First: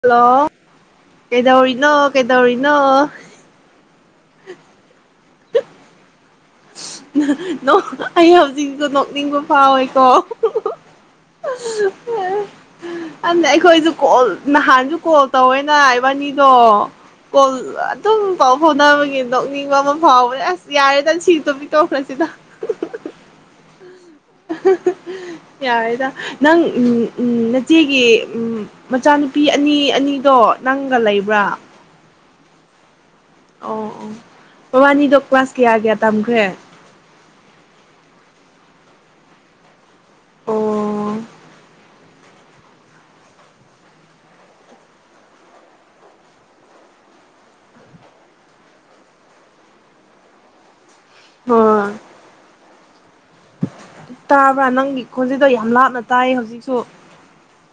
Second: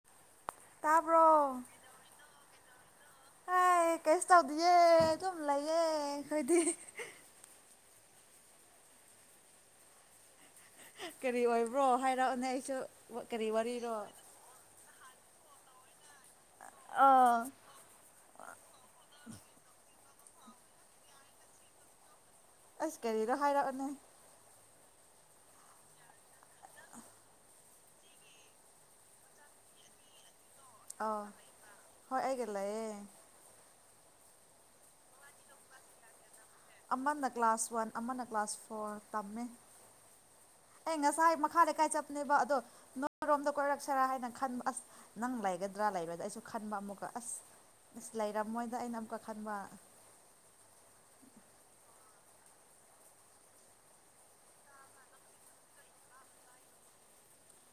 hello ꯇꯥꯕ꯭ꯔꯣ ꯀꯩꯗꯧꯔꯤꯅꯣ ꯀꯩꯗꯧꯔꯤꯅꯣ ꯀꯩꯁ ꯇꯧꯗꯤꯌꯦ ꯑꯗꯨꯝ ꯂꯩꯌꯦ ꯑꯩꯈꯣꯏꯗꯤ ꯍꯥ ꯍꯥ ꯅꯣꯛ ꯑꯩ ꯍꯧꯖꯤꯛꯁꯨ ꯅꯣꯛꯅꯤꯡꯕ ꯐꯥꯎꯋꯦꯀꯣ ꯀꯔꯤ ꯑꯣꯏꯕ꯭ꯔꯣ ꯍꯥꯏꯔꯛꯑꯣꯅꯦ ꯑꯩꯁꯨ ꯀꯔꯤ ꯑꯗꯨꯅ ꯋꯥꯔꯤꯔꯣ ꯑꯩꯈꯣꯏꯁꯨ ꯀꯣꯜ ꯅꯍꯥꯟꯁꯨ ꯀꯣꯜ ꯊꯧꯌꯦꯅ ꯕꯅꯤꯗꯣ ꯑꯥ ꯀꯣꯜ ꯑꯗꯨꯝ ꯄꯥꯎ ꯐꯥꯎꯅꯕꯒꯤ ꯂꯧꯣꯛꯅꯤꯡꯕ ꯍꯥꯎꯕꯅꯦ ꯑꯁ ꯌꯥꯔꯦꯗ ꯁꯤ ꯇꯣꯝꯕꯤ ꯇꯣꯛꯈꯔ꯭ꯁꯤꯗ ꯑꯁ ꯀꯔꯤ ꯔ ꯍꯥꯏꯔꯛꯑꯣꯅꯦ ꯍꯥ ꯍꯥ ꯍꯥ ꯌꯥꯔꯦꯗ ꯅꯪ ꯎꯝ ꯎꯝ ꯅꯆꯦꯒꯤ ꯎꯝ ꯃꯆꯥꯅꯨꯄꯤ ꯑꯅꯤ ꯑꯅꯤꯗꯣ ꯅꯪꯒ ꯑꯣ ꯂꯩꯕ꯭ꯔꯥ ꯍꯣꯏ ꯑꯩꯒ ꯂꯩꯌꯦ ꯑꯣ ꯑꯣ ꯕꯥꯅꯤꯗꯣ ꯀ꯭ꯂꯥꯁ ꯀꯌꯥ ꯀꯌꯥ ꯇꯝꯈ꯭ꯔꯦ ꯑꯃꯅ ꯀ꯭ꯂꯥꯁ ꯋꯥꯟ ꯑꯃꯅ ꯀ꯭ꯂꯥꯁ ꯐꯣꯔ ꯇꯝꯃꯦ ꯑꯣ ꯑꯩ ꯉꯁꯥꯏ ꯃꯈꯥ ꯀꯥꯏ ꯆꯠ ꯅꯦꯕ ꯑꯗꯣ ꯅꯣꯏꯔꯣꯝꯗ ꯀꯣꯏꯔꯛꯁꯔꯥ ꯍꯥꯏꯅ ꯈꯟꯕ ꯑꯁ ꯅꯪ ꯂꯩꯒꯗ꯭ꯔꯥ ꯂꯩꯕꯗ ꯑꯩꯁꯨ ꯈꯟꯕ ꯑꯃꯨꯛꯀ ꯑꯁ ꯑꯁ ꯂꯩꯔꯝꯃꯣꯏꯗ ꯑꯩꯅ ꯑꯃꯨꯛꯀ ꯈꯟꯕ ꯑꯣ ꯇꯥꯕ꯭ꯔꯥ ꯅꯪꯒꯤ ꯈꯣꯟꯖꯤꯗꯣ ꯌꯥꯝ ꯂꯥꯞꯅ ꯇꯥꯏ ꯍꯧꯖꯤꯛꯁꯨ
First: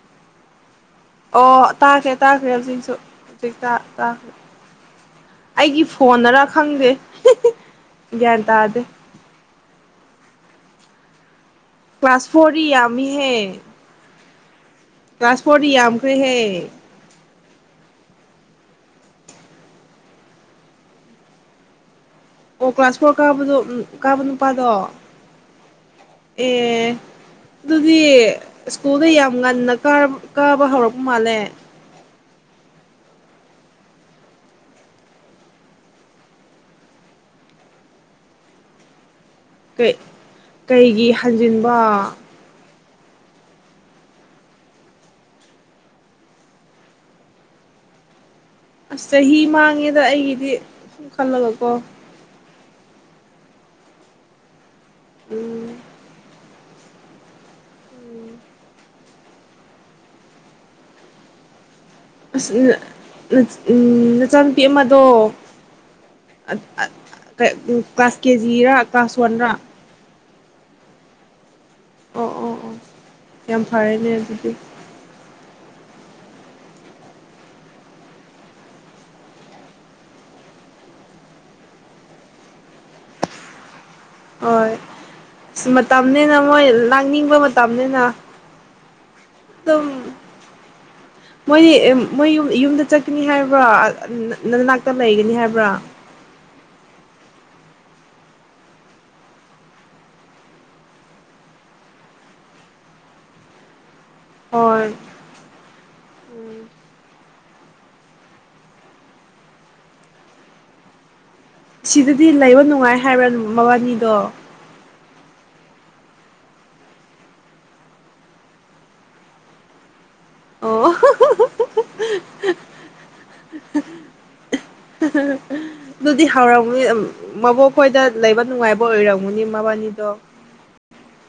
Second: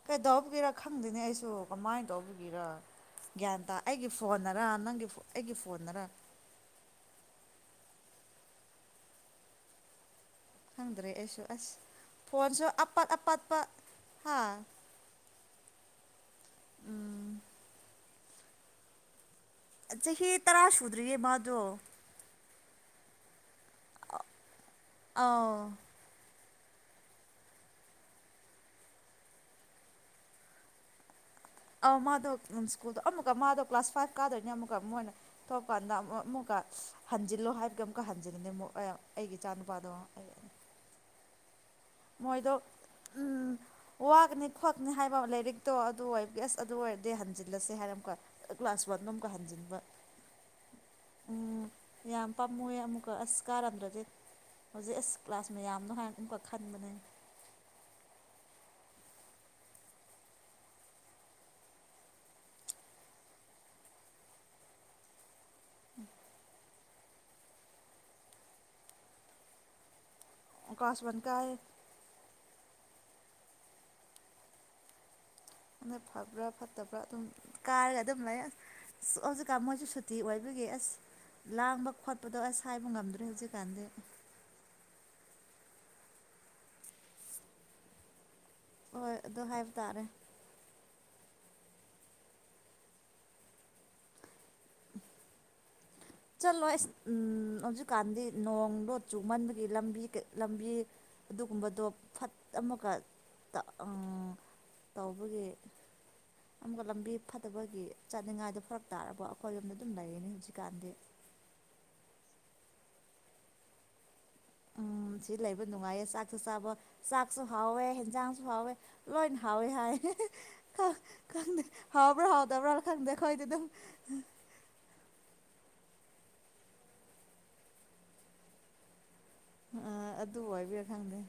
ꯀꯩꯗꯧꯕꯒꯤꯔ ꯈꯪꯗꯦꯅꯦ ꯑꯩꯁꯨ ꯑꯣ ꯀꯃꯥꯏꯅ ꯇꯥꯈ꯭ꯔꯦ ꯇꯥꯈ꯭ꯔꯦ ꯇꯧꯕꯒꯤꯔ ꯍꯧꯖꯤꯛꯁꯨ ꯍꯧꯖꯤꯛ ꯒ꯭ꯌꯥꯟ ꯇꯥ ꯇꯥꯈ꯭ꯔꯦ ꯑꯩꯒꯤ ꯐꯣꯟꯅꯔ ꯅꯪꯒꯤ ꯑꯩꯒꯤ ꯐꯣꯟꯅꯔ ꯐꯣꯟꯗꯔꯥ ꯈꯪꯗꯦ ꯒꯤꯌꯥꯟ ꯇꯥꯗꯦ ꯈꯪꯗꯔꯦ ꯑꯩꯁꯨ ꯑꯁ ꯀ꯭ꯂꯥꯁ ꯐꯣꯔ ꯗꯤ ꯐꯣꯟꯁꯨ ꯑꯄꯠ ꯌꯥꯝꯃꯤꯍꯦ ꯑꯄꯠꯄ ꯍꯥ ꯀ꯭ꯂꯥꯁ ꯐꯣꯔ ꯗꯤ ꯌꯥꯝꯈꯔꯦꯍꯦ ꯆꯍꯤ ꯇꯔꯥ ꯁꯨꯗ꯭ꯔꯤꯌꯦ ꯃꯥꯗꯣ ꯑꯣ ꯀ꯭ꯂꯥꯁ ꯐꯣꯔ ꯀꯥꯕꯗꯣ ꯎꯝ ꯀꯥꯕ ꯅꯨꯄꯥꯗꯣ ꯑꯧ ꯑꯦ ꯑꯗꯨꯗꯤ ꯁ꯭ꯀꯨꯜꯗ ꯌꯥꯝ ꯉꯟꯅ ꯀꯥ ꯀꯥꯕ ꯍꯧꯔꯛꯄ ꯃꯥꯜꯂꯦ ꯑꯥ ꯃꯥꯗꯣ ꯁ꯭ꯀꯨꯜꯗꯣ ꯑꯃꯨꯛꯀ ꯃꯥꯗꯣ ꯀ꯭ꯂꯥꯁ ꯐꯥꯏꯚ ꯀꯥꯗꯣꯏꯅꯤ ꯑꯃꯨꯛꯀ ꯃꯣꯏꯅ ꯊꯣꯛꯀꯥꯟꯗ ꯑꯃꯨꯛ ꯑꯃꯨꯛꯀ ꯍꯟꯖꯤꯜꯂꯣ ꯍꯥꯏꯕꯒꯤ ꯑꯃꯨꯛꯀ ꯍꯟꯖꯤꯜꯂꯦ ꯑꯃꯨꯛ ꯩ ꯑꯩꯒꯤ ꯏꯆꯥꯅꯨꯄꯥꯗꯣ ꯀꯩ ꯑꯩ ꯀꯩꯒꯤ ꯍꯟꯖꯤꯟ ꯃꯣꯏꯗꯣ ꯎꯝ ꯋꯥꯒꯅꯤ ꯈꯣꯠꯀꯅꯤ ꯍꯥꯏꯕ ꯂꯥꯏꯔꯤꯛꯇꯣ ꯑꯗꯨ ꯑꯣꯏ ꯌꯦꯁ ꯑꯗꯨ ꯑꯣꯏꯔꯗꯤ ꯍꯟꯖꯤꯜꯂꯁꯦ ꯍꯥꯏꯔꯝꯀ ꯑꯁ ꯆꯍꯤ ꯃꯥꯡꯉꯦꯗ ꯑꯩꯒꯤꯗꯤ ꯁꯨꯝ ꯈꯜꯂꯒꯀꯣ ꯄꯥꯝꯃꯣꯏ ꯑꯃꯨꯛꯀ ꯑꯁ ꯀꯥꯔꯝꯗ꯭ꯔꯗꯤ ꯍꯧꯖꯤꯛ ꯑꯁ ꯀ꯭ꯂꯥꯁ ꯎꯝ ꯃꯌꯥꯝꯗꯣ ꯍꯥꯏꯥꯟꯅ ꯑꯃꯨꯛ ꯄꯥꯟꯕꯅꯦ ꯎꯝ ꯑꯁ ꯎ ꯅꯆꯥꯅꯨꯄꯤ ꯑꯃꯗꯣ ꯎꯝ ꯀ꯭ꯂꯥꯁ ꯀꯦꯖꯤꯔꯥ ꯀ꯭ꯂꯥꯁ ꯋꯥꯟꯔꯥ ꯀꯂ꯭ꯥꯁ ꯋꯥꯟ ꯀꯥꯏꯌꯦ ꯑꯣ ꯑꯣ ꯑꯣ ꯌꯥꯝ ꯐꯔꯦꯅꯦ ꯑꯗꯨꯗꯤ ꯑꯗ ꯐꯕ꯭ꯔꯥ ꯐꯠꯇꯕ꯭ꯔꯥ ꯑꯗꯨꯝ ꯀꯥꯔꯒ ꯑꯗꯨꯝ ꯂꯩ ꯑꯁ ꯑ ꯍꯧꯖꯤꯛꯀꯥꯟ ꯃꯣꯏꯁꯨ ꯁꯨꯇꯤ ꯑꯣꯏꯕꯒꯤ ꯑꯁ ꯂꯥꯡꯕ ꯈꯣꯠꯄꯗꯣ ꯑꯁ ꯍꯥꯏꯕ ꯉꯝꯗ꯭ꯔꯦ ꯍꯧꯖꯤꯛꯀꯥꯟꯗꯤ ꯍꯣꯏ ꯃꯇꯝꯅꯤꯅ ꯃꯣꯏ ꯂꯥꯡꯅꯤꯡꯕ ꯃꯇꯝꯅꯤꯅ ꯍꯣꯏ ꯑꯗꯨ ꯍꯥꯏꯕ ꯑꯗꯨꯝ ꯇꯥꯔꯦ ꯃꯣꯏꯗꯤ ꯃꯣꯏ ꯌꯨꯝꯗ ꯆꯠꯀꯅꯤ ꯍꯥꯏꯕ꯭ꯔꯣ ꯅꯅꯥꯛꯇ ꯂꯩꯒꯅꯤ ꯍꯥꯏꯕ꯭ꯔꯣ ꯆꯠꯂꯣꯏ ꯑꯁ ꯎꯝ ꯍꯧꯖꯤꯛꯀꯥꯟꯗꯤ ꯅꯣꯡꯗꯣ ꯆꯨ ꯃꯟꯕꯒꯤ ꯂꯝꯕꯤ ꯂꯝꯕꯤ ꯑꯗꯨꯒꯨꯝꯕꯗꯣ ꯐꯠ ꯑꯃꯨꯛꯀ ꯎꯝ ꯍꯣꯏ ꯇꯧꯕꯒꯤ ꯎꯝ ꯑꯃꯒ ꯂꯝꯕꯤ ꯐꯠꯇꯕꯒꯤ ꯆꯠꯅꯤꯡꯉꯥꯏꯗꯣ ꯐꯔꯛ ꯇꯥꯔꯕ ꯑꯩꯈꯣꯏ ꯌꯨꯝꯗ ꯑꯗꯨꯝ ꯂꯩꯌꯦꯅꯤ ꯍꯧꯖꯤꯛꯀꯥꯟꯗꯤ ꯁꯤꯗꯗꯤ ꯂꯩꯕ ꯅꯨꯡꯉꯥꯏ ꯍꯥꯏꯕ꯭ꯔꯥ ꯃꯕꯥꯅꯤꯗꯣ ꯎꯝ ꯁꯤ ꯂꯩꯕ ꯅꯨꯡꯉꯥꯏꯌꯦ ꯆꯥꯛꯁꯨ ꯆꯥꯕ ꯆꯥꯛꯁꯨ ꯍꯥꯎꯋꯦ ꯍꯟꯖꯥꯡꯁꯨ ꯍꯥꯎꯋꯦ ꯂꯣꯏꯅ ꯍꯥꯎꯋꯦ ꯍꯥꯏ ꯑꯣ ꯈꯪ ꯈꯪꯗꯦ ꯍꯥꯎꯕ꯭ꯔꯥ ꯍꯥꯥꯎꯇꯕ꯭ꯔꯥ ꯈꯪꯗꯦ ꯑꯈꯣꯏꯗꯤ ꯑꯗꯨꯝ ꯑꯗꯨꯗꯤ ꯍꯧꯔꯝꯅꯤ ꯃꯕꯣꯛ ꯈꯣꯏꯗ ꯂꯩꯕ ꯅꯨꯡꯉꯥꯏꯕ ꯑꯣꯏꯔꯝ ꯑ ꯑꯗꯨ ꯑꯣꯏꯕ꯭ꯔꯥ ꯈꯪꯗꯦ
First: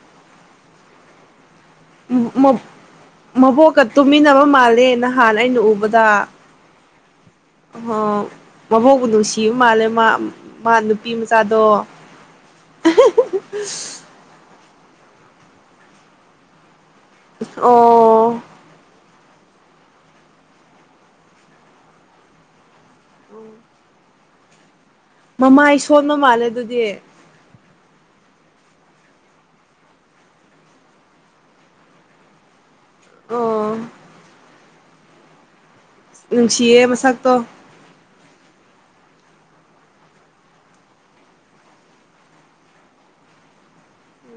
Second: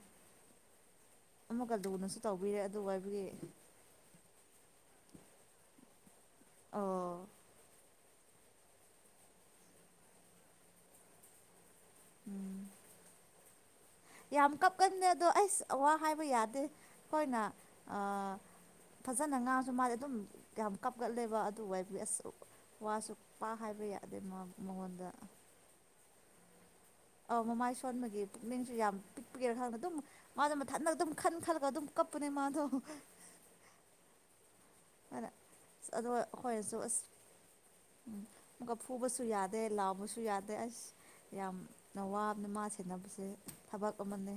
ꯑꯃꯒ ꯂꯨꯅꯁꯨ ꯇꯧꯕꯤꯔꯦ ꯑꯗꯨ ꯍꯥꯏꯕꯒꯤ ꯃꯕꯣꯛꯀ ꯇꯨꯃꯤꯟꯅꯕ ꯃꯥꯜꯂꯦ ꯅꯍꯥꯟ ꯑꯩꯅ ꯎꯕꯗ ꯑꯣ ꯃꯕꯣꯛꯕꯨ ꯅꯨꯡꯁꯤꯕ ꯃꯥꯜꯂꯦ ꯃꯥ ꯃꯥ ꯅꯨꯄꯤ ꯃꯆꯥꯗꯣ ꯎꯝ ꯑꯍꯥ ꯑꯍꯥ ꯑꯁ ꯌꯥꯝ ꯀꯞꯀꯟꯗꯦ ꯑꯗꯣ ꯑꯩꯁ ꯋꯥ ꯍꯥꯏꯕ ꯌꯥꯗꯦ ꯑꯣ ꯐꯖꯅ ꯉꯥꯡꯉꯁꯨ ꯃꯥꯗꯤ ꯑꯗꯨꯝ ꯌꯥꯝ ꯀꯞꯀꯠꯂꯦꯕ ꯑꯗꯨ ꯑꯁ ꯋꯥꯁꯨ ꯄꯥ ꯍꯥꯏꯕ ꯌꯥꯏ ꯃꯉꯣꯟꯗ ꯃꯃꯥꯏ ꯁꯣꯟꯕ ꯃꯥꯜꯂꯦ ꯑꯗꯨꯗꯤ ꯑꯧ ꯃꯃꯥꯏ ꯁꯣꯟꯕꯒꯤ ꯄꯨꯛꯅꯤꯡꯁꯨ ꯌꯥꯝ ꯄꯤꯛꯄꯒꯤꯔ ꯈꯪꯗ ꯑꯗꯨꯝ ꯃꯥꯗꯣ ꯃꯊꯟꯗ ꯑꯗꯨꯝ ꯈꯟ ꯈꯜꯂꯒ ꯑꯗꯨꯝ ꯀꯞꯄꯅꯦ ꯃꯥꯗꯣ ꯑꯣ ꯑꯗ ꯑꯁ ꯑꯗꯣ ꯅꯨꯡꯁꯤꯌꯦ ꯃꯁꯛꯇꯣ ꯎꯝ ꯑꯃꯨꯛꯀ ꯐꯨꯕꯁꯨ ꯌꯥꯗꯦ ꯂꯥꯎꯕꯁꯨ ꯌꯥꯗꯦ ꯑꯁ ꯌꯥꯝꯅ ꯋꯥꯕꯅ ꯃꯥ ꯁꯦꯟꯅꯕꯁꯦ ꯊꯕꯛ ꯑꯃꯅꯤ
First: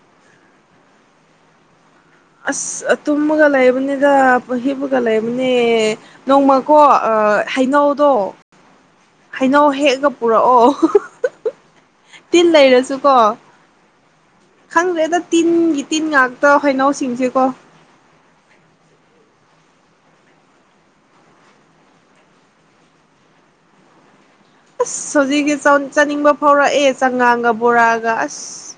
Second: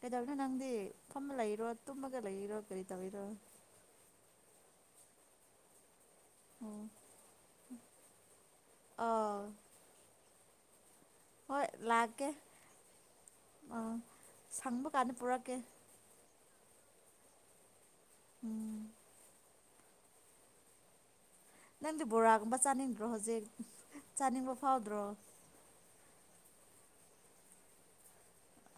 ꯀꯩꯗꯧꯅꯣ ꯅꯪꯗꯤ ꯐꯝꯃ ꯂꯩꯔꯣ ꯇꯨꯝꯃꯒ ꯂꯩꯔꯣ ꯀꯔꯤ ꯑꯁ ꯇꯧꯔꯤꯔꯣ ꯇꯨꯝꯃꯒ ꯂꯩꯕꯅꯤꯗ ꯍꯤꯞꯄꯒ ꯂꯩꯕꯅꯦ ꯅꯣꯡꯃꯀꯣ ꯑꯣ ꯑꯥ ꯍꯩꯅꯧꯗꯣ ꯑꯥ ꯍꯩꯅꯧ ꯍꯦꯛꯑꯒ ꯄꯨꯔꯛꯑꯣ ꯍꯥ ꯍꯥ ꯍꯣꯏ ꯂꯥꯛꯀꯦ ꯑꯧ ꯈꯪꯗꯔ꯭ꯦꯗ ꯇꯤꯟꯒꯤ ꯇꯤꯟ ꯉꯥꯛ ‌ ꯇ ꯍꯩꯅꯧꯁꯤꯡꯁꯦꯀꯣ [inaudible] ꯅꯪꯗꯤ ꯕꯣꯔꯥꯒꯨꯝꯕ ꯆꯥꯅꯤꯡꯗ꯭ꯔꯣ ꯍꯧꯖꯤꯛ ꯆꯥꯅꯤꯡꯕ ꯐꯥꯎꯗ꯭ꯔꯣ ꯑꯁ ꯍꯧꯖꯤꯛꯇꯤ ꯆꯧ ꯆꯥꯅꯤꯡꯕ ꯐꯥꯎꯔꯛꯑꯦ ꯆꯉꯥꯡꯒ ꯕꯣꯔꯥꯒ ꯑꯁ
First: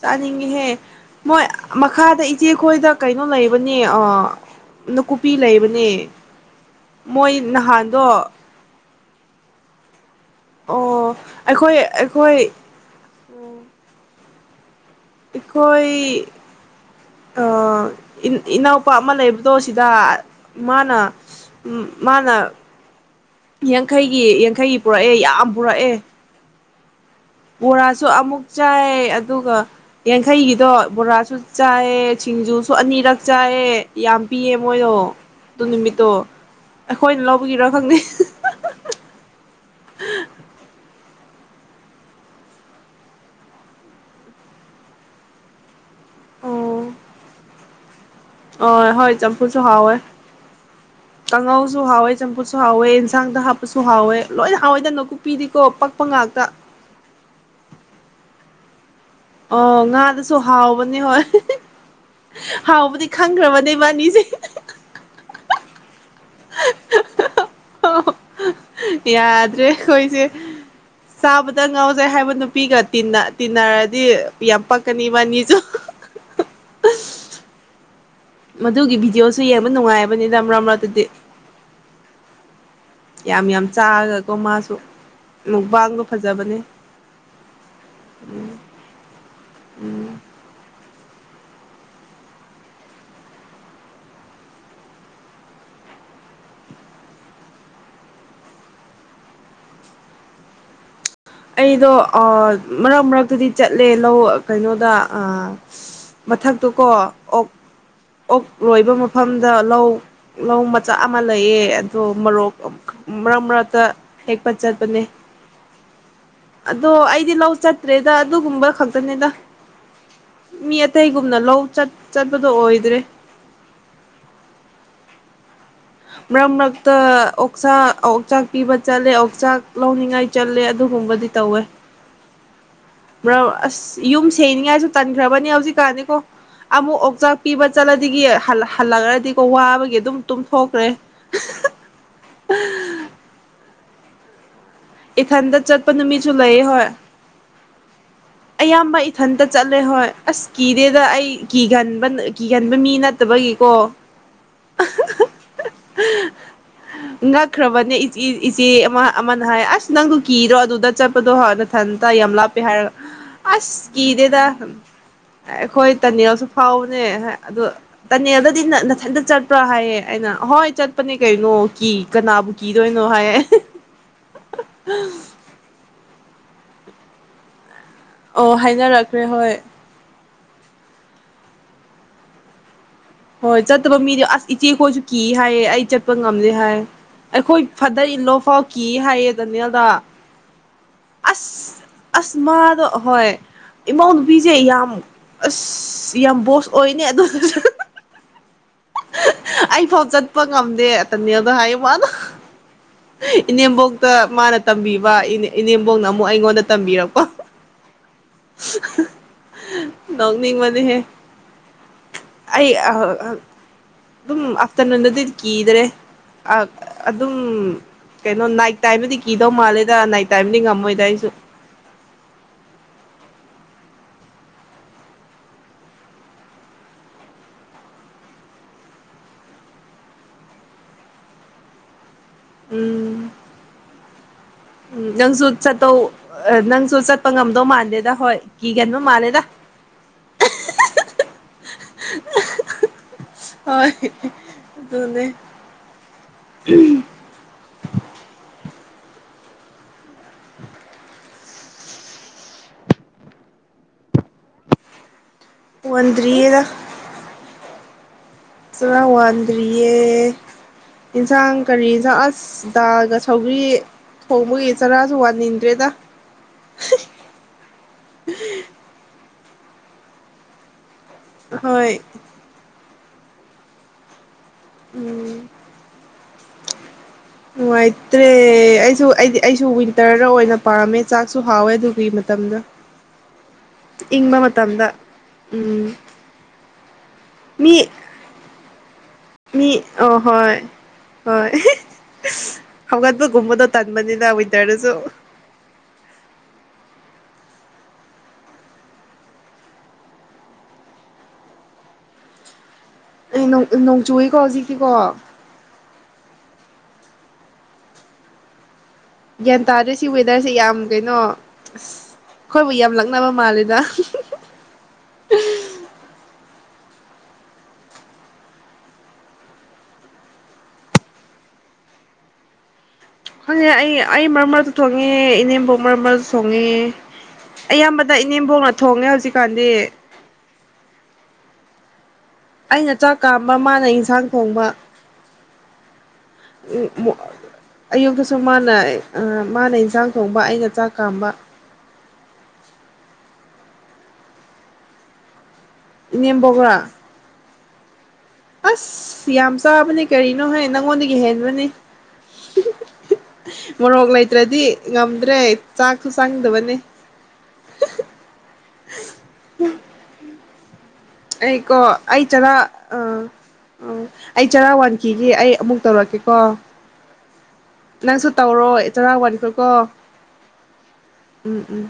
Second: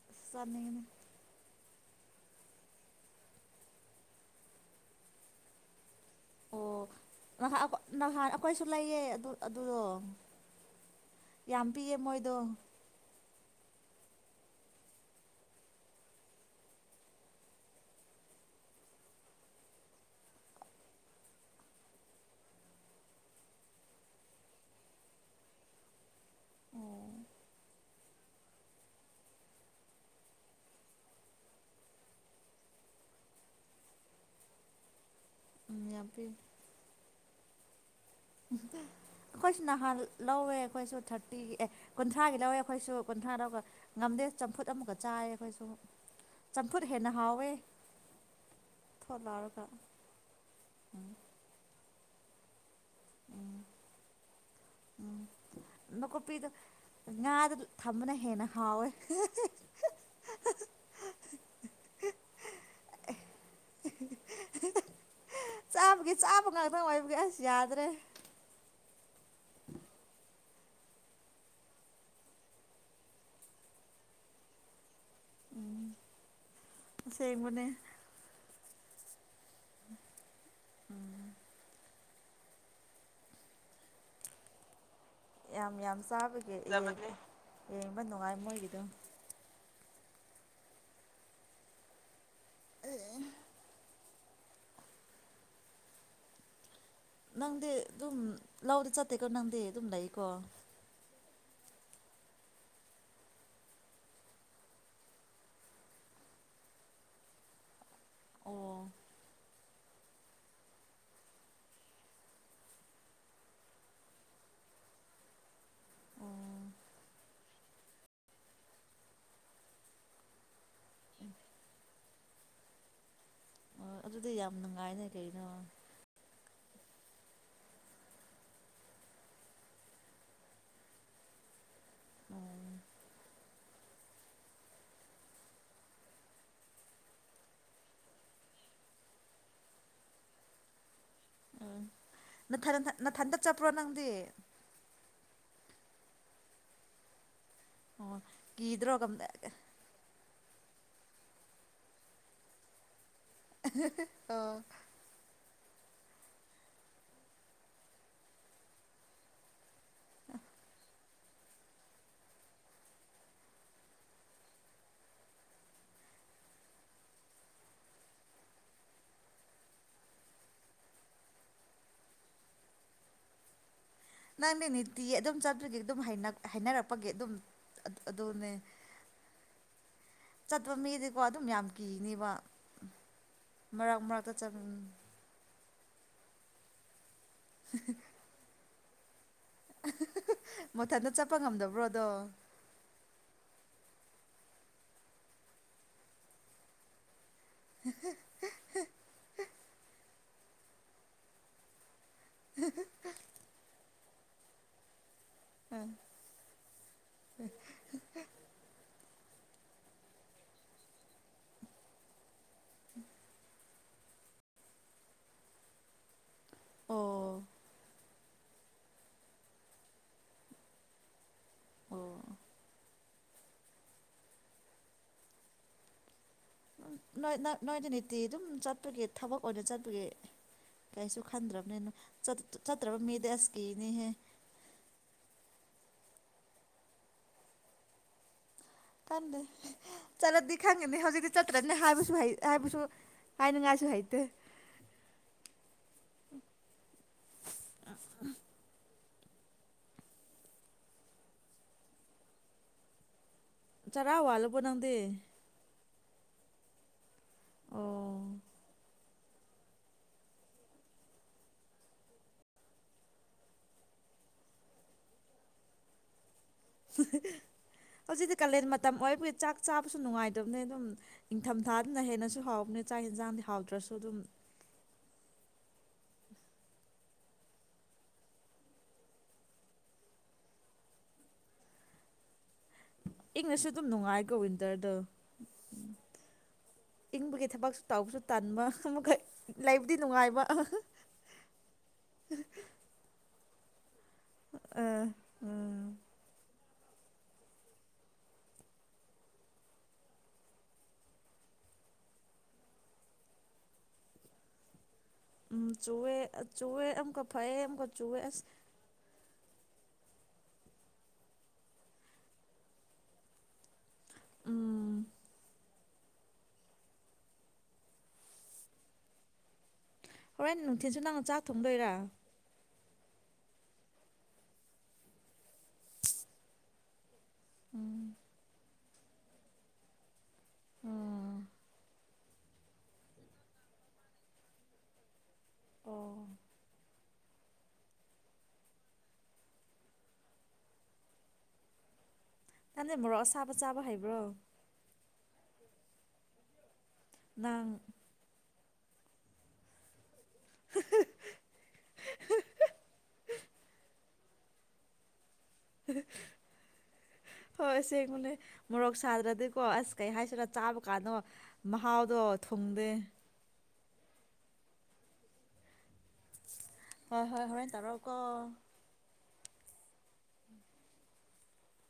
ꯆꯥꯅꯤꯡꯉꯦꯍꯦ ꯆꯥꯅꯤꯡꯉꯤꯅꯦ ꯃꯣꯏ ꯃꯈꯥꯗ ꯏꯆꯦ ꯈꯣꯏꯗ ꯀꯩꯅꯣ ꯂꯩꯕꯅꯦ ꯑ ꯅꯀꯨꯞꯄꯤ ꯂꯩꯕꯅꯦ ꯑꯣ ꯃꯣꯏ ꯅꯍꯥ ꯅꯍꯥꯟ ꯅꯍꯥꯟꯗꯣ ꯑꯩꯈꯣꯏꯁꯨ ꯂꯩꯌꯦ ꯑꯗꯨꯗꯣ ꯑꯣ ꯌꯥꯝ ꯑꯩꯈꯣꯏ ꯄꯤꯌꯦ ꯃꯣꯏꯗꯣ ꯑꯩꯈꯣꯏ ꯑꯩꯈꯣꯏ ꯑ ꯏꯅꯥꯎꯄ ꯑꯃ ꯂꯩꯕꯗꯣ ꯁꯤꯗ ꯃꯥꯅ ꯃꯥꯅ ꯌꯥꯡꯈꯩꯒꯤ ꯌꯥꯡꯈꯩꯒꯤ ꯄꯨꯔꯛꯑꯦ ꯌꯥꯝ ꯄꯨꯔꯛꯑꯦ ꯑꯣ ꯕꯣꯔꯥꯁꯨ ꯑꯃꯨꯛ ꯆꯥꯏ ꯑꯗꯨꯒ ꯌꯥꯡꯈꯩꯒꯤꯗꯣ ꯕꯣꯔꯥꯁꯨ ꯆꯥꯏ ꯁꯤꯡꯖꯨꯁꯨ ꯑꯅꯤꯔꯛ ꯆꯥꯏꯑꯦ ꯌꯥꯝ ꯄꯤꯌꯦ ꯃꯣꯏꯗꯣ ꯑꯗꯨ ꯎꯝ ꯌꯥꯝ ꯅꯨꯃꯤꯠꯇꯣ ꯄꯤ ꯑꯩꯈꯣꯏꯅ ꯂꯧ ꯄꯨꯒꯤꯔ ꯈꯪꯗꯦ ꯇꯤꯒꯤ ꯑꯦ ꯀꯨꯟꯊ꯭ꯔꯥꯒꯤ ꯂꯧꯋꯦ ꯑꯩꯈꯣꯏꯁꯨ ꯀꯨꯟꯊ꯭ꯔꯥ ꯂꯧꯔꯒ ꯉꯝꯗꯦ ꯆꯝꯐꯨꯠ ꯑꯃꯨꯛꯀ ꯆꯥꯏ ꯑꯩꯈꯣꯏꯁꯨ ꯆꯝꯐꯨꯠ ꯍꯦꯟꯅ ꯍꯥꯎꯋꯦ ꯑ ꯍꯣꯏ ꯊꯣꯠ ꯆꯝꯐꯨꯠꯁꯨ ꯂꯥꯎꯔꯒ ꯍꯥꯎꯋꯦ ꯎꯝ ꯀꯥꯡꯉꯧꯁꯨ ꯍꯥꯎꯋꯦ ꯆꯝꯐꯨꯠꯁꯨ ꯍꯥꯎꯋꯦ ꯏꯟꯁꯥꯡꯗ ꯎꯝ ꯍꯥꯞꯄꯁꯨ ꯍꯥꯎꯋꯦ ꯂꯣꯏꯅ ꯍꯥꯎꯋꯦꯗꯅꯣ ꯎꯝ ꯅꯀꯨꯞꯄꯤꯗꯤꯀꯣ ꯄꯛꯄ ꯅꯥꯀꯨꯞꯄꯤꯗꯣ ꯉꯥꯛꯇ ꯉꯥꯗ ꯊꯝꯕꯅ ꯍꯦꯟꯅ ꯍꯥꯎꯋꯦ ꯑꯣ ꯉꯥꯗꯨꯁꯨ ꯍꯥꯎꯕꯅꯤ ꯍꯣꯏ ꯍꯥꯎꯕꯨꯗꯤ ꯈꯪꯈ꯭ꯔꯕ ꯅꯣꯏꯕꯅꯤꯖꯦ ꯆꯥꯕꯒꯤ ꯆꯥꯕ ꯉꯥꯛꯇꯪ ꯑꯣꯏꯕꯖꯦ ꯑꯁ ꯌꯥꯗ꯭ꯔꯦ ꯌꯥꯗ꯭ꯔꯦ ꯑꯩꯈꯣꯏꯖꯦ ꯆꯥꯕꯗ ꯉꯥꯎꯖꯩ ꯍꯥꯏꯕ ꯅꯨꯄꯤꯒ ꯇꯤꯟꯅ ꯇꯤꯟꯅꯔꯗꯤ ꯌꯥꯝ ꯄꯛ ꯀꯅꯤꯕꯥꯅꯤꯖꯨ ꯍꯥ ꯎꯝ ꯍꯥ ꯑꯁꯦꯡꯕꯅꯦ ꯃꯗꯨꯒꯤ ꯚꯤꯗꯤꯑꯣ ꯖꯨ ꯌꯦꯡꯕ ꯅꯨꯡꯉꯥꯏꯕꯅꯤꯗ ꯃꯔꯛ ꯃꯔꯛꯇꯗꯤ ꯌꯥꯝ ꯌꯥꯝ ꯆꯥꯔꯒꯀꯣ ꯃꯥꯁꯨ ꯌꯥꯝ ꯌꯥꯝ ꯃꯨꯛꯕꯥꯡꯗꯣ ꯆꯥꯕꯒꯤ ꯐꯖꯕꯅꯦ ꯖꯕꯅꯦ ꯌꯦꯡꯕ ꯅꯨꯡꯉꯥꯏ ꯃꯣꯏꯒꯤꯗꯣ ꯎꯝ ꯑꯦ ꯅꯪꯗꯤ ꯑꯗꯨꯝ ꯂꯧꯗꯤ ꯆꯠꯇꯦꯀꯣ ꯅꯪꯗꯤ ꯑꯗꯨꯝ ꯂꯩꯀꯣ ꯑꯩꯗꯣ ꯑꯥ ꯃꯔꯛ ꯃꯔꯛꯇꯗꯤ ꯆꯠꯂꯦ ꯂꯧ ꯀꯩꯅꯣꯗ ꯃꯊꯛꯇꯨꯀꯣ ꯑꯣꯛ ꯑꯣꯛ ꯑꯣ ꯂꯣꯏꯕ ꯃꯐꯝ ꯗ ꯂꯧ ꯂꯧ ꯃꯆꯥ ꯑꯃ ꯂꯩꯌꯦ ꯑꯗꯣ ꯃꯣꯔꯣꯛ ꯃꯔꯛ ꯃꯔꯛꯇ ꯍꯦꯛꯄ ꯆꯠꯄꯅꯦ ꯑꯣ ꯑꯗꯣ ꯑꯩꯗꯤ ꯂꯧ ꯆꯠꯇ꯭ꯔꯦꯗ ꯑꯗꯨꯒꯨꯝꯕ ꯈꯛꯇꯅꯤꯗ ꯃꯤ ꯑꯇꯩꯒꯨꯝꯅ ꯂꯧ ꯆꯠ ꯆꯠꯄꯗꯣ ꯑꯣꯏ ꯗ꯭ꯔꯦ ꯍ ꯑꯗꯨꯗꯤ ꯌꯥꯝ ꯅꯨꯡꯉꯥꯏꯅꯦ ꯀꯩꯅꯣ ꯃꯔꯛ ꯃꯔꯛꯇ ꯑꯣꯛꯆꯥꯛ ꯑꯣꯛꯆꯥꯛ ꯄꯤꯕ ꯆꯠꯂꯦ ꯑꯣꯛꯆꯥꯛ ꯂꯧꯅꯤꯡꯉꯥꯏ ꯆꯠꯂꯦ ꯑꯗꯨꯒꯨꯝꯕꯗꯤ ꯇꯧꯋꯦ ꯎꯝ [unintelligible] ꯌꯨꯝ ꯁꯦꯡꯅꯤꯡꯉꯥꯏꯁꯨ ꯇꯟꯈ꯭ꯔꯕꯅꯤ ꯍꯧꯖꯤꯛꯀꯥꯟꯗꯤꯀꯣ ꯑꯃꯨꯛ ꯑꯣꯛꯆꯥꯛ ꯄꯤꯕ ꯆꯠꯂꯗꯤꯒꯤ ꯍꯜꯂꯛꯈ꯭ꯔꯗꯤꯀꯣ ꯋꯥꯕꯒꯤ ꯑꯗꯨꯝꯨ ꯇꯨꯝ ꯍꯣꯈ꯭ꯔꯦ ꯎꯝ ꯅꯊꯟ ꯅꯊꯟꯗ ꯆꯠꯄ꯭ꯔꯣ ꯅꯪꯗꯤ ꯏꯊꯟꯗ ꯆꯠꯄ ꯅꯨꯃꯤꯠꯁꯨꯨ ꯂꯩꯌꯦ ꯍꯣꯏ ꯑꯣ ꯀꯤꯗ꯭ꯔꯣ ꯑꯌꯥꯝꯕ ꯏꯊꯟꯇ ꯑꯣ ꯆꯠꯂꯦ ꯍꯣꯏ ꯑꯁ ꯀꯤꯗꯦꯗ ꯑꯩ ꯀꯤꯒꯟꯕ ꯀꯤꯒꯟꯕ ꯃꯤꯅꯠ ꯇꯕꯒꯤꯀꯣ ꯉꯛꯈ꯭ꯔꯕꯅꯦ ꯏꯆꯦ ꯑꯃ ꯑꯃꯅ ꯍꯥꯏ ꯑꯁ ꯅꯪꯗꯨ ꯀꯤꯗ꯭ꯔꯣ ꯑꯗꯨꯗ ꯆꯠꯄꯗꯣ ꯍꯣꯏ ꯅꯊꯟꯇ ꯌꯥꯝ ꯂꯥꯞꯄꯤ ꯍꯥꯏꯔꯒ ꯑꯁ ꯀꯤꯗꯦꯗ ꯑꯩꯈꯣꯏ ꯇꯅꯦꯜꯁꯨ ꯐꯥꯎꯕꯅꯦ ꯑꯗꯣ ꯇꯅꯦꯜꯗꯗꯤ ꯅꯊꯟꯇ ꯆꯠꯄ꯭ꯔꯥ ꯍꯥꯏꯌꯦ ꯑꯩꯅ ꯍꯣꯏ ꯆꯠꯄꯅꯦ ꯀꯩꯅꯣ ꯀꯤ ꯀꯅꯥꯕꯨ ꯀꯤꯗꯣꯏꯅꯣ ꯍꯥꯏꯌꯦ ꯅꯪꯅꯦ ꯅꯤꯇꯤ ꯑꯗꯨꯝ ꯆꯠꯄꯒꯤ ꯑꯗꯨꯝ ꯍꯩꯅ ꯍꯥꯏꯅꯔꯛꯄꯒꯤ ꯑꯗꯨꯝ ꯑꯗꯨꯅꯦ ꯑꯣ ꯍꯥꯏꯅꯔꯛꯈ꯭ꯔꯦ ꯍꯣꯏ ꯆꯠꯄ ꯃꯤꯗꯤꯀꯣ ꯑꯗꯨꯝ ꯌꯥꯝ ꯀꯤꯅꯤꯕ ꯍꯣꯏ ꯆꯠꯇꯕ ꯃꯔꯛ ꯃꯤꯗꯤ ꯃꯔꯛꯇ ꯑꯁ ꯆꯠ ꯏꯆꯦꯈꯣꯏꯁꯨ ꯀꯤ ꯍꯥꯏꯌꯦ ꯑꯩ ꯆꯠꯄ ꯉꯝꯗꯦ ꯍꯥꯏ ꯑꯩꯈꯣꯏ ꯐꯗꯔ ꯏꯜ ꯂꯣ ꯐꯥꯎ ꯀꯤ ꯍꯥꯏꯌꯦ ꯅꯤꯜꯗ ꯃꯊꯟꯇ ꯆꯠꯄ ꯉꯝꯗꯕ꯭ꯔꯣ ꯑꯁ ꯑꯗꯣ ꯑꯁ ꯃꯥꯗꯣ ꯑꯍꯣꯏ ꯏꯃꯎ ꯅꯨꯨꯄꯤꯁꯦ ꯌꯥꯝ ꯑꯁ ꯌꯥꯝ ꯕꯣꯁ ꯑꯣꯏꯅꯦ ꯑꯗꯨ [inaudible] ꯑꯩ ꯐꯥꯎ ꯆꯠꯄ ꯉꯝꯗꯦ ꯇꯅꯦꯜꯗ ꯍꯥꯏꯌꯦ ꯃꯥꯅ ꯏꯅꯦꯝꯕꯣꯛ ꯃꯥꯅ ꯇꯝꯕꯤ ꯏꯅꯦꯝꯕꯣꯡꯅ ꯑꯃꯨꯛ ꯑꯩꯉꯣꯟꯗ ꯇꯝꯕꯤꯔꯛꯄ ꯅꯣꯛꯅꯤꯡ ꯕꯅꯤꯍꯦ ꯑꯩ ꯑ ꯑ ꯑꯗꯨꯝ ꯑꯐꯇꯔ ꯅꯨꯟꯗ ꯗꯤ ꯀꯤꯗꯔꯦ ꯑꯥ ꯑꯗꯨꯝ ꯑꯣ ꯀꯩꯅꯣ ꯅꯥꯏꯠ ꯇꯥꯏꯝꯕꯗꯤ ꯀꯤꯗꯧ ꯃꯥꯜꯂꯦꯗ ꯅꯥꯏꯠ ꯇꯥꯏꯝꯕꯗꯤ ꯉꯝꯃꯣꯏꯗ ꯑꯩꯁꯨ ꯑꯣ ꯅꯣꯏꯗꯅꯤꯇꯤ ꯑꯗꯨꯝ ꯆꯠꯄꯒꯤ ꯊꯕꯛ ꯑꯣꯏꯅ ꯆꯠꯄꯒꯤ ꯀꯩꯁꯨ ꯈꯟꯗ꯭ꯔꯕꯅꯤ ꯆꯠ ꯆꯠꯇ꯭ꯔꯕ ꯃꯤꯗꯤ ꯎꯝ ꯑꯦꯁ ꯀꯤꯅꯤꯍꯦ ꯎꯝ ꯅꯪꯁꯨ ꯆꯠꯇꯧ ꯅꯪꯁꯨ ꯆꯠꯄ ꯉꯝꯗꯧ ꯃꯥꯟꯗꯦꯗ ꯍꯣꯏ ꯀꯤꯒꯟꯕ ꯀꯥꯟꯗꯦ ꯃꯥꯜꯂꯦꯗ ꯆꯠꯂꯗꯤ ꯈꯪꯉꯅꯤ ꯍꯧꯖꯤꯛꯇꯤ ꯆꯠꯇ꯭ꯔꯅꯤ ꯍꯥꯏꯕꯁꯨ ꯍꯥꯏꯕꯁꯨ ꯍꯥꯏꯅꯤꯡꯉꯥꯏꯁꯨ ꯍꯣꯏ ꯍꯩꯇꯦ ꯑꯗꯨꯅꯦ [inaudible] ꯆꯔꯥ ꯋꯥꯜꯂꯕꯣ ꯅꯪꯗꯤ ꯋꯥꯟꯗꯔꯤꯌꯦꯗ ꯑꯣ ꯆꯔꯥ ꯋꯥꯟꯗ꯭ꯔꯤꯌꯦ ꯏꯟꯁꯥꯡ ꯀꯔꯤꯟꯁꯥꯡ ꯑꯁ ꯗꯥꯜꯒ ꯁꯧꯒ꯭ꯔꯤ ꯊꯣꯡꯕꯒꯤ ꯆꯔꯥꯁꯨ ꯋꯥꯟꯅꯤꯡꯗ꯭ꯔꯦꯗ ꯍꯧꯖꯤꯛꯇꯤ ꯀꯥꯂꯦꯟ ꯃꯇꯝ ꯑꯣꯏꯕꯒꯤ ꯆꯥꯛ ꯆꯥꯕꯁꯨ ꯅꯨꯡꯉꯥꯏꯇꯕꯅꯦ ꯑꯗꯨꯝ ꯍꯣꯏ ꯏꯪꯊꯝꯊꯥꯗꯅ ꯍꯦꯟꯅꯁꯨ ꯍꯥꯎꯕꯅꯤ ꯆꯥꯛ ꯌꯦꯟꯁꯥꯡꯗꯤ ꯍꯥꯎꯗ꯭ꯔꯁꯨ ꯑꯗꯨꯝ ꯎꯝ ꯅꯨꯡꯉꯥꯏꯇ꯭ꯔꯦ ꯑꯩꯁꯨ ꯑꯩꯗꯤ ꯑꯩꯁꯨ ꯋꯤꯟꯇꯔꯗ ꯑꯣꯏꯅ ꯄꯥꯝꯃꯦ ꯆꯥꯛꯁꯨ ꯍꯥꯎꯋꯦ ꯑꯗꯨꯒꯤ ꯃꯇꯝꯗ ꯏꯪꯅꯁꯨ ꯑꯗꯨꯝ ꯅꯨꯡꯉꯥꯏꯀꯣ ꯏꯪꯕ ꯃꯇꯝꯗ ꯋꯤꯟꯇꯔꯗꯣ ꯎꯝ ꯏꯪꯕꯒꯤ ꯃꯤ ꯊꯕꯛꯁꯨ ꯇꯥꯎꯕꯁꯨ ꯇꯟꯕ ꯑꯃ ꯈꯛ ꯃꯤ ꯑ ꯍꯣꯏ ꯍꯣꯏ ꯍꯒꯠꯄꯒꯨꯝꯕ ꯇꯟꯕꯅꯤꯗ ꯋꯤꯟꯇꯔ ꯑꯥ ꯗꯖꯨ ꯎꯝ ꯑꯩ ꯅꯣꯡꯆꯨꯏꯀꯣ ꯍꯧꯖꯤꯛꯤꯀꯣ ꯎꯝ ꯆꯨꯏꯌꯦ ꯆꯨꯏꯌꯦ ꯑꯃꯨꯛꯀ ꯐꯩ ꯑꯃꯨꯛ ꯆꯨꯏ ꯒ꯭ꯌꯥꯟ ꯇꯥꯗ꯭ꯔꯦ ꯁꯤ ꯋꯦꯗꯔꯁꯦ ꯌꯥꯝ ꯀꯩꯅꯣ ꯑꯁ ꯑꯩꯈꯣꯏꯕꯨ ꯌꯥꯝ ꯂꯛꯅꯕ ꯃꯥꯜꯂꯦꯗ ꯎꯝ ꯍꯣꯔꯦꯟ ꯅꯨꯡꯊꯤꯟꯜꯁꯨ ꯅꯪꯅ ꯆꯥꯛ ꯊꯣꯡꯗꯣꯏꯔꯥ ꯍꯪꯉꯦ ꯑꯩ ꯑꯩ ꯃꯔꯛ ꯃꯔꯛ ꯊꯣꯡꯉꯦ ꯏꯅꯦꯝꯄꯣꯛ ꯃꯔꯛ ꯃꯔꯛꯁꯨ ꯊꯣꯡꯉꯦ ꯑꯌꯥꯝꯕꯗ ꯏꯅꯦꯝꯕꯣꯛꯅ ꯊꯣꯡꯉꯦ ꯍꯧꯖꯤꯛꯀꯥꯟꯗꯤ ꯑꯣ ꯑꯩꯅ ꯆꯥꯛ ꯀꯥꯝꯕ ꯃꯥꯅ ꯏꯟꯁꯥꯡ ꯊꯣꯡꯕ ꯑꯣ ꯎꯝ ꯑꯌꯨꯛꯇꯁꯨ ꯃꯥꯅ ꯃꯥꯅ ꯏꯟꯁꯥꯡ ꯊꯣꯡꯕ ꯑꯩꯅ ꯆꯥꯛ ꯀꯥꯝꯕ ꯅꯪꯗꯤ ꯃꯣꯔꯣꯛ ꯁꯥꯕ ꯆꯥꯕ ꯍꯩꯕꯔꯣ ꯏꯅꯦꯝꯕꯣꯛꯔ ꯅꯪ ꯑꯁ ꯌꯥꯝ ꯆꯥꯕꯅꯤ ꯀꯔꯤꯅꯣ ꯍꯦ ꯅꯪꯉꯣꯟꯗꯒꯤ ꯍꯦꯟꯕꯅꯤ ꯃꯣꯔꯣꯛ ꯂꯩ ꯇ꯭ꯔꯗꯤ ꯉꯝꯗ꯭ꯔꯦ ꯍ ꯆꯥꯛꯁꯨ ꯆꯪꯗꯕꯅꯦ ꯍ ꯍꯣꯏ ꯑꯁꯦꯡꯕꯅꯦ ꯃꯣꯔꯣꯛ ꯁꯥꯗ꯭ꯔꯗꯤꯀꯣ ꯑꯁ ꯀꯩ ꯍꯥꯏꯁꯤꯔꯥꯥ ꯆꯥꯕ ꯀꯥꯅꯣ ꯑꯩꯀꯣ ꯃꯍꯥꯎꯗꯣ ꯑꯩ ꯆꯔꯥ ꯊꯨꯡꯗꯦ ꯑꯥ ꯎꯝ ꯑꯩ ꯆꯔꯥ ꯋꯥꯟꯈꯤꯒꯦ ꯑꯩ ꯑꯃꯨꯛ ꯇꯧꯔꯛꯀꯦꯀꯣ ꯍꯣꯏ ꯍꯣꯏ ꯍꯣꯔꯦꯟ ꯇꯧꯔꯛꯑꯣꯀꯣ ꯅꯪꯁꯨ ꯇꯧꯔꯣ ꯑꯩ ꯆꯔꯥ ꯋꯥꯟ ꯀꯣ ꯎꯝ ꯎꯝ